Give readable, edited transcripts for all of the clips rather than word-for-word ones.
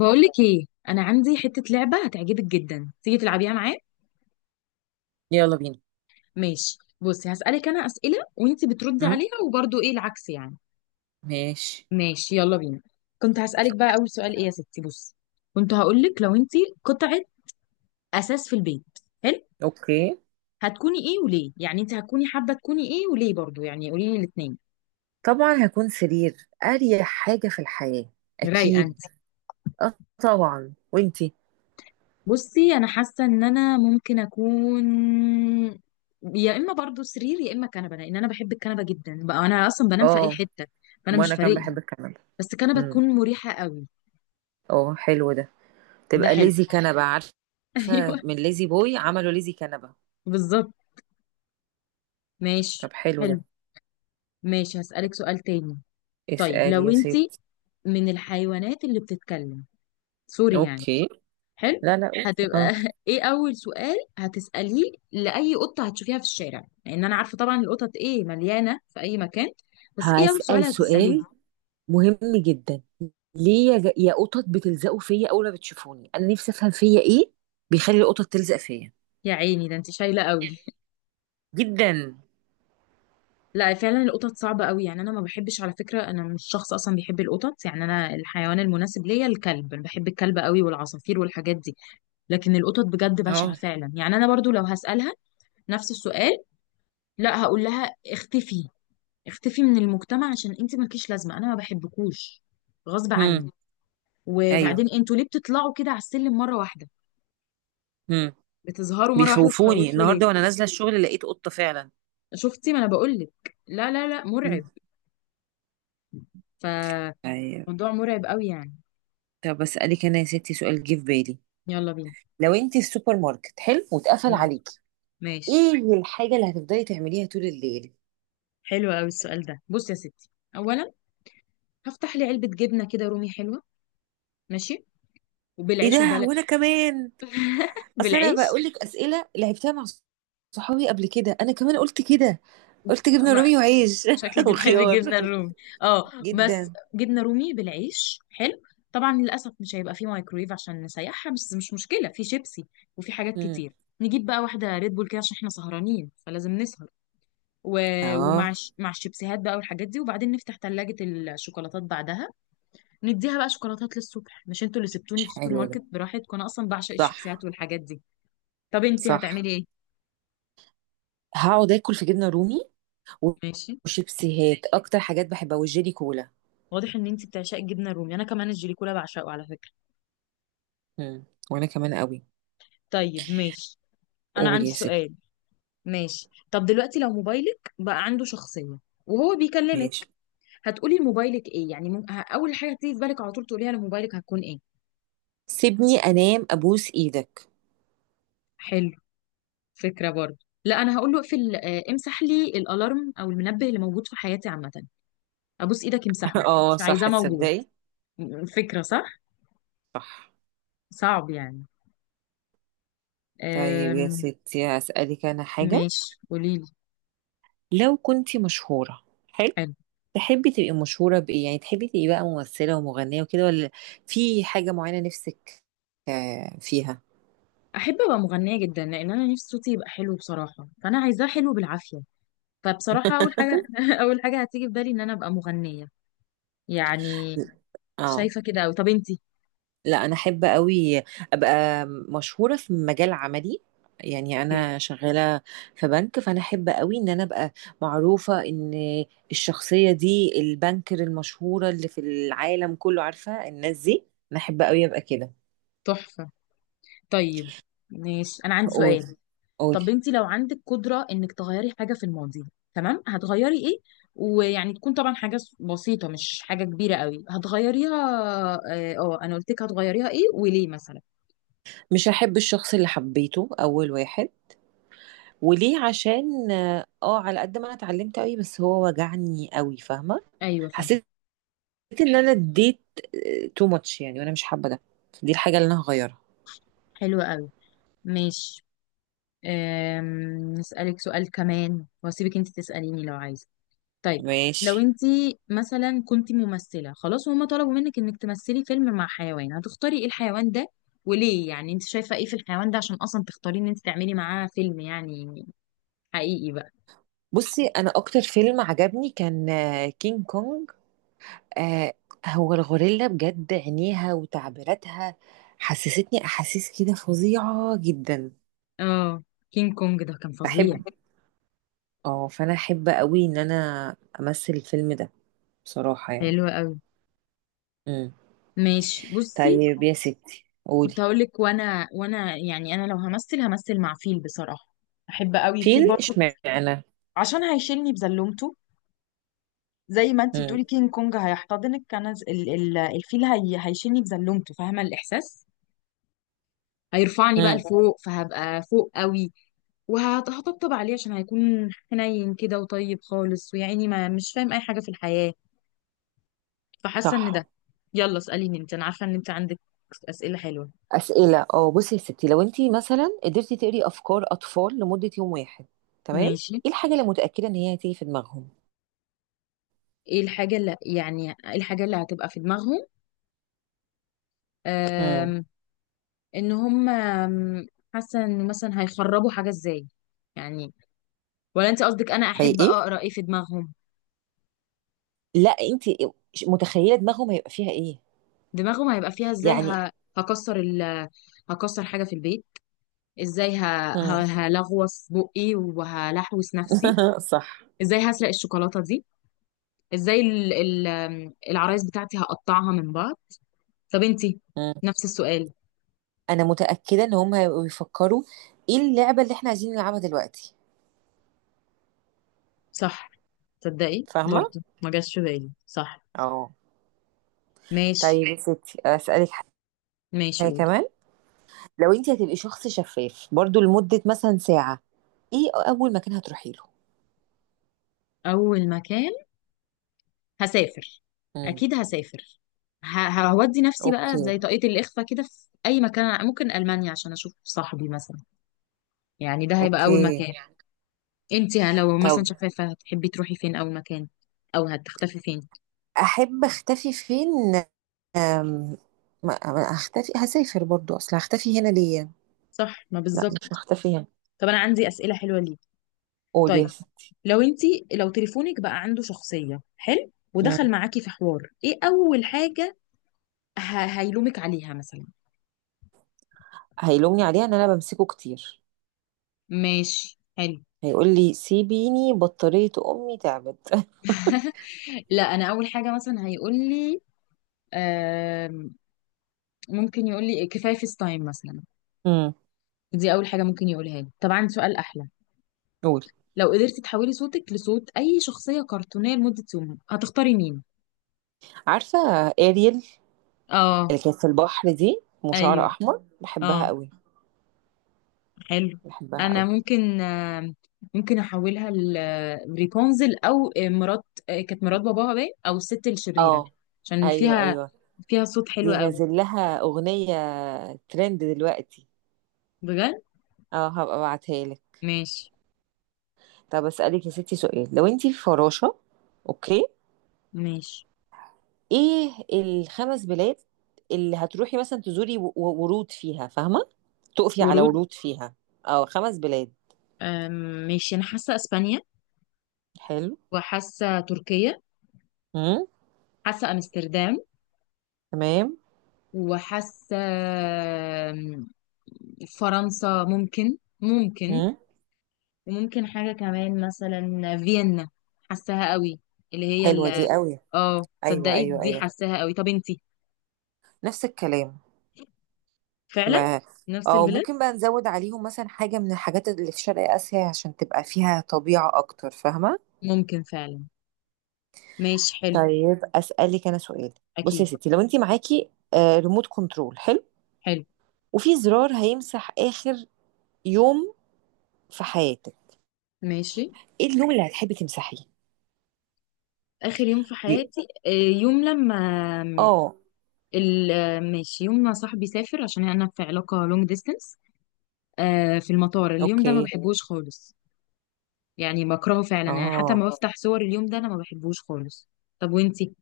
بقولك ايه؟ انا عندي حته لعبه هتعجبك جدا. تيجي تلعبيها معايا؟ يلا بينا. ماشي بصي، هسالك انا اسئله وانتي بتردي هم؟ عليها، وبرضو ايه العكس يعني. ماشي. ماشي يلا بينا. كنت هسالك بقى اول سؤال ايه يا ستي. بصي كنت هقولك لو انتي قطعه اساس في البيت. حلو. اوكي. هتكوني ايه وليه؟ يعني انتي هتكوني حابه تكوني ايه وليه برضو؟ يعني قولي لي الاثنين. طبعا هكون سرير، اريح حاجة في الحياة. رايقه. اكيد. اه، طبعا وانتي؟ بصي انا حاسه ان انا ممكن اكون يا اما برضو سرير يا اما كنبه، لان انا بحب الكنبه جدا بقى. انا اصلا بنام في اي اه، حته، فانا مش وانا فارق كان لي. بحب الكنبة. بس كنبه امم تكون مريحه قوي. اه، حلو ده. ده تبقى حلو. ليزي كنبة، عارفة؟ ايوه. من ليزي بوي عملوا ليزي كنبة. بالظبط. ماشي. طب حلو حلو. ده. ماشي هسالك سؤال تاني. طيب اسأل لو يا انت ست. من الحيوانات اللي بتتكلم، سوري يعني. اوكي. حلو. لا، لا، أوكي. اه. هتبقى ايه اول سؤال هتسأليه لأي قطة هتشوفيها في الشارع؟ لان انا عارفة طبعا القطط ايه مليانة في اي مكان. بس ايه اول سؤال هسأل هتسأليه؟ سؤال مهم جدا. ليه يا يا قطط بتلزقوا فيا اول ما بتشوفوني؟ انا نفسي افهم فيا ايه بيخلي القطط تلزق فيا. يا عيني، ده انت شايلة قوي. جدا. لا فعلا، القطط صعبة قوي يعني. انا ما بحبش على فكرة، انا مش شخص اصلا بيحب القطط يعني. انا الحيوان المناسب ليا الكلب، انا بحب الكلب قوي، والعصافير والحاجات دي. لكن القطط بجد اه. بشعة فعلا يعني. انا برضو لو هسألها نفس السؤال، لا هقول لها اختفي. اختفي من المجتمع، عشان انت مالكيش لازمه، انا ما بحبكوش غصب هم. عني. ايوه. وبعدين انتوا ليه بتطلعوا كده على السلم مره واحده؟ هم. بتظهروا مره واحده بيخوفوني، تخوفوا ليه؟ النهارده وانا نازله الشغل لقيت قطه فعلا. شفتي، ما انا بقول لك، لا لا لا هم. مرعب. فموضوع ايوه. مرعب قوي يعني. طب اسالك انا يا ستي سؤال جه في بالي. يلا بينا. لو انت في السوبر ماركت، حلو، واتقفل ماشي. عليكي، ماشي. ايه الحاجه اللي هتفضلي تعمليها طول الليل؟ حلو قوي السؤال ده. بصي يا ستي، اولا هفتح لي علبه جبنه كده رومي حلوه. ماشي. ايه وبالعيش ده، البلد. وانا كمان! اصل انا بالعيش. بقول لك اسئله لعبتها مع صحابي قبل كده، انا كمان قلت كده. قلت جبنه رومي وعيش شكلك بتحبي وخيار. الجبنه الرومي. اه بس جدا. جبنه رومي بالعيش حلو. طبعا للاسف مش هيبقى فيه مايكرويف عشان نسيحها، بس مش مشكله، في شيبسي وفي حاجات هم. كتير. نجيب بقى واحده ريد بول كده عشان احنا سهرانين فلازم نسهر، و... اه، مع الشيبسيهات بقى والحاجات دي، وبعدين نفتح ثلاجه الشوكولاتات بعدها، نديها بقى شوكولاتات للصبح. مش انتوا اللي سبتوني في السوبر حلو ده. ماركت براحتكم؟ انا اصلا بعشق صح. الشيبسيهات والحاجات دي. طب انتي صح. هتعملي ايه؟ هقعد اكل في جبنه رومي ماشي. وشيبسيهات، اكتر حاجات بحبها، والجيلي كولا. واضح ان انتي بتعشقي الجبنه الرومي، انا كمان الجليكولا بعشقه على فكره. مم. وانا كمان قوي. طيب ماشي. انا قول عندي يا ستي. سؤال. ماشي طب دلوقتي لو موبايلك بقى عنده شخصية وهو بيكلمك، ماشي. هتقولي لموبايلك ايه؟ يعني اول حاجة تيجي في بالك على طول تقوليها لموبايلك هتكون ايه؟ سيبني انام، ابوس ايدك. حلو. فكرة برضه. لا انا هقول له اقفل، امسح لي الالارم او المنبه اللي موجود في حياتي عامة. ابوس ايدك امسحه، اه مش عايزاه صح، موجود. تصدقي. فكرة صح. صح. صعب يعني. طيب يا أم... ستي هسألك انا حاجة. ماشي قوليلي. لو كنتي مشهورة، حلو، حلو. تحبي تبقي مشهورة بإيه؟ يعني تحبي تبقي بقى ممثلة ومغنية وكده، ولا في حاجة معينة نفسك آه، فيها؟ احب ابقى مغنية جدا، لان انا نفسي صوتي يبقى حلو بصراحة، فانا عايزاه حلو بالعافية. فبصراحة أول حاجة أول حاجة هتيجي في بالي إن أنا أبقى مغنية يعني. اه. شايفة كده أوي. طب أنتي؟ لا، انا احب قوي ابقى مشهوره في مجال عملي. يعني اوكي. انا شغاله في بنك، فانا احب قوي ان انا ابقى معروفه ان الشخصيه دي البنكر المشهوره اللي في العالم كله، عارفه الناس دي. انا احب قوي ابقى كده. تحفة. طيب ماشي. أنا عندي قول. سؤال. طب قولي. أنتي لو عندك قدرة إنك تغيري حاجة في الماضي، تمام، هتغيري إيه؟ ويعني تكون طبعا حاجة بسيطة، مش حاجة كبيرة أوي هتغيريها. أنا قلت لك هتغيريها إيه وليه مثلا. مش هحب الشخص اللي حبيته اول واحد. وليه؟ عشان اه على قد ما انا اتعلمت قوي، بس هو وجعني قوي، فاهمه. أيوة فاهمة. حسيت ان انا اديت تو ماتش يعني، وانا مش حابه ده. دي الحاجه اللي انا هغيرها. حلوة أوي. ماشي. نسألك سؤال كمان وأسيبك أنتي تسأليني لو عايزة. طيب لو ماشي. انت مثلا كنت ممثلة خلاص وهم طلبوا منك انك تمثلي فيلم مع حيوان، هتختاري ايه الحيوان ده وليه؟ يعني انت شايفة ايه في الحيوان ده عشان اصلا تختاري ان انت تعملي معاه فيلم يعني، حقيقي بقى. بصي، انا اكتر فيلم عجبني كان كينج كونج. آه، هو الغوريلا بجد، عينيها وتعبيراتها حسستني احاسيس كده فظيعة جدا. اه كينج كونج ده كان فظيع. بحب. اه، فانا احب قوي ان انا امثل الفيلم ده، بصراحة يعني. حلو قوي. امم ماشي بصي. طيب يا ستي قولي. كنت هقول لك، وانا يعني انا لو همثل همثل مع فيل بصراحة. احب قوي فيل فيل، برضه، اشمعنى؟ عشان هيشيلني بزلومته. زي ما انت امم بتقولي كينج كونج هيحتضنك، انا الفيل هي هيشيلني بزلومته، فاهمة الاحساس. هيرفعني بقى امم لفوق فهبقى فوق قوي، وهطبطب عليه، عشان هيكون حنين كده وطيب خالص، ويعني ما مش فاهم اي حاجة في الحياة. فحاسة ان صح. ده. يلا اسأليني انت، انا عارفة ان انت عندك اسئلة حلوة. اسئله، بصي يا ستي. لو انت مثلا قدرتي تقري افكار اطفال لمده يوم واحد، تمام، ماشي. ايه الحاجه اللي متاكده ان هي هتيجي في دماغهم؟ ايه الحاجة اللي هتبقى في دماغهم؟ امم آم، ان هم، حاسة ان مثلا هيخربوا حاجة ازاي يعني؟ ولا انت قصدك انا احب حقيقي. اقرا ايه في دماغهم؟ لا، انت متخيله دماغهم هيبقى فيها ايه، دماغهم هيبقى فيها ازاي. يعني. هكسر ال هكسر حاجة في البيت. ازاي امم هلغوص بقي وهلحوس نفسي. صح. ازاي هسرق الشوكولاتة دي. ازاي ال- ال- آم، العرايس بتاعتي هقطعها من بعض. طب انتي، امم نفس السؤال. انا متاكده ان هم هيبقوا بيفكروا ايه اللعبه اللي احنا عايزين نلعبها دلوقتي. صح. تصدقي فاهمة. برضو ما جاش في بالي. صح. اه. ماشي. طيب يا ستي اسالك حاجه ماشي قولي. كمان. لو انت هتبقي شخص شفاف برضو لمده مثلا ساعه، ايه اول مكان هتروحي له؟ اول مكان هسافر. امم اكيد هسافر. هودي نفسي بقى اوكي. زي طاقية الإخفاء كده في أي مكان، ممكن ألمانيا عشان أشوف صاحبي مثلا. يعني ده هيبقى اوكي. أول مكان. انتي لو مثلا طب شفافة هتحبي تروحي فين أول مكان؟ أو هتختفي فين؟ احب اختفي فين؟ أم... ما اختفي؟ هسافر برضو، اصل هختفي هنا ليه؟ صح ما لا، مش بالظبط. هختفي هنا. طب أنا عندي أسئلة حلوة ليك. قول طيب يا ستي. لو انتي لو تليفونك بقى عنده شخصية حلو مم. ودخل معاكي في حوار، ايه أول حاجة هيلومك عليها مثلا؟ هيلومني عليها ان انا بمسكه كتير. ماشي حلو. هيقول لي سيبيني، بطارية امي تعبت. لا انا اول حاجه مثلا هيقول لي، آم، ممكن يقول لي كفايه فيس تايم مثلا. مم. دي اول حاجه ممكن يقولها لي. طبعا سؤال احلى. قول. لو قدرتي تحولي صوتك لصوت اي شخصيه كرتونيه لمده يوم، هتختاري مين؟ عارفة، اريل، اه. اللي كانت في البحر دي وشعر ايوه. احمر، بحبها اه. قوي. حلو. بحبها انا قوي. ممكن ممكن احولها لريبونزل، او مرات، كانت مرات باباها باين، او الست الشريره، اه. عشان ايوه، فيها ايوه. فيها صوت حلو دي قوي. نازل لها اغنية ترند دلوقتي. بجد. اه، هبقى ابعتها لك. ماشي. طب اسألك يا ستي سؤال. لو انتي في فراشة، اوكي، ماشي. ايه الخمس بلاد اللي هتروحي مثلا تزوري ورود فيها، فاهمة؟ تقفي على ورود. ورود فيها. اه، خمس بلاد. آم، ماشي انا حاسه اسبانيا، حلو. وحاسه تركيا، امم حاسه امستردام، تمام. وحاسه آم، فرنسا ممكن ممكن، امم وممكن حاجة كمان مثلا فيينا، حاساها قوي. اللي هي حلوة ال دي قوي. اه ايوه، صدقي ايوه، دي ايوه. حاساها قوي. طب انتي؟ نفس الكلام. فعلا ما! نفس او البلاد. ممكن بقى نزود عليهم مثلا حاجة من الحاجات اللي في شرق آسيا، عشان تبقى فيها طبيعة اكتر، فاهمة؟ ممكن فعلا. ماشي حلو. طيب اسألك انا سؤال. بصي اكيد. يا ستي، لو انتي معاكي ريموت كنترول حلو. وفي زرار هيمسح آخر يوم في حياتك، ماشي. ايه اليوم اللي هتحبي تمسحيه؟ اخر يوم في ي- حياتي، يوم لما اه. ال... آه، ماشي يوم ما صاحبي سافر، عشان انا في علاقة لونج ديستنس. في المطار اليوم ده ما اوكي. بحبوش خالص، يعني بكرهه فعلا يعني، حتى اه. ما بفتح صور اليوم ده، انا ما بحبوش خالص. طب وانتي؟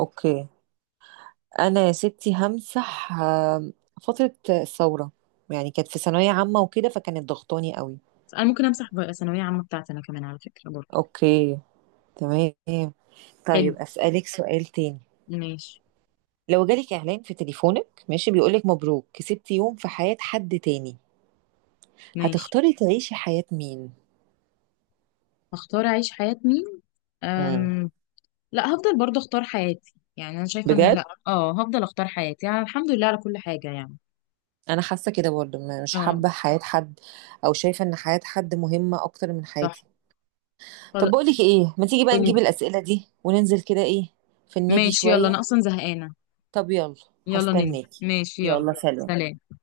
اوكي. انا يا ستي همسح فترة الثورة. يعني كانت في ثانوية عامة وكده، فكانت ضغطاني قوي. انا ممكن امسح بقى ثانويه عامه بتاعتي انا كمان على فكره برضه. اوكي. تمام. حلو. طيب اسألك سؤال تاني. ماشي. لو جالك اعلان في تليفونك، ماشي، بيقولك مبروك كسبتي يوم في حياة حد تاني، ماشي. هتختاري تعيشي حياة مين؟ هختار اعيش حياه مين؟ امم أم... لا هفضل برضه اختار حياتي، يعني انا شايفه ان، لا بجد. اه هفضل اختار حياتي، يعني الحمد لله على كل حاجه يعني. انا حاسه كده برضه، مش اه. حابه حياه حد او شايفه ان حياه حد مهمه اكتر من صح. حياتي. طب خلاص. بقولك ايه، ما تيجي بقى قولي. نجيب الاسئله دي وننزل كده ايه في النادي ماشي يلا، انا شويه. اصلا زهقانه. طب يلا. يلا ننزل، هستناكي. ماشي يلا. يلا سلام. سلام.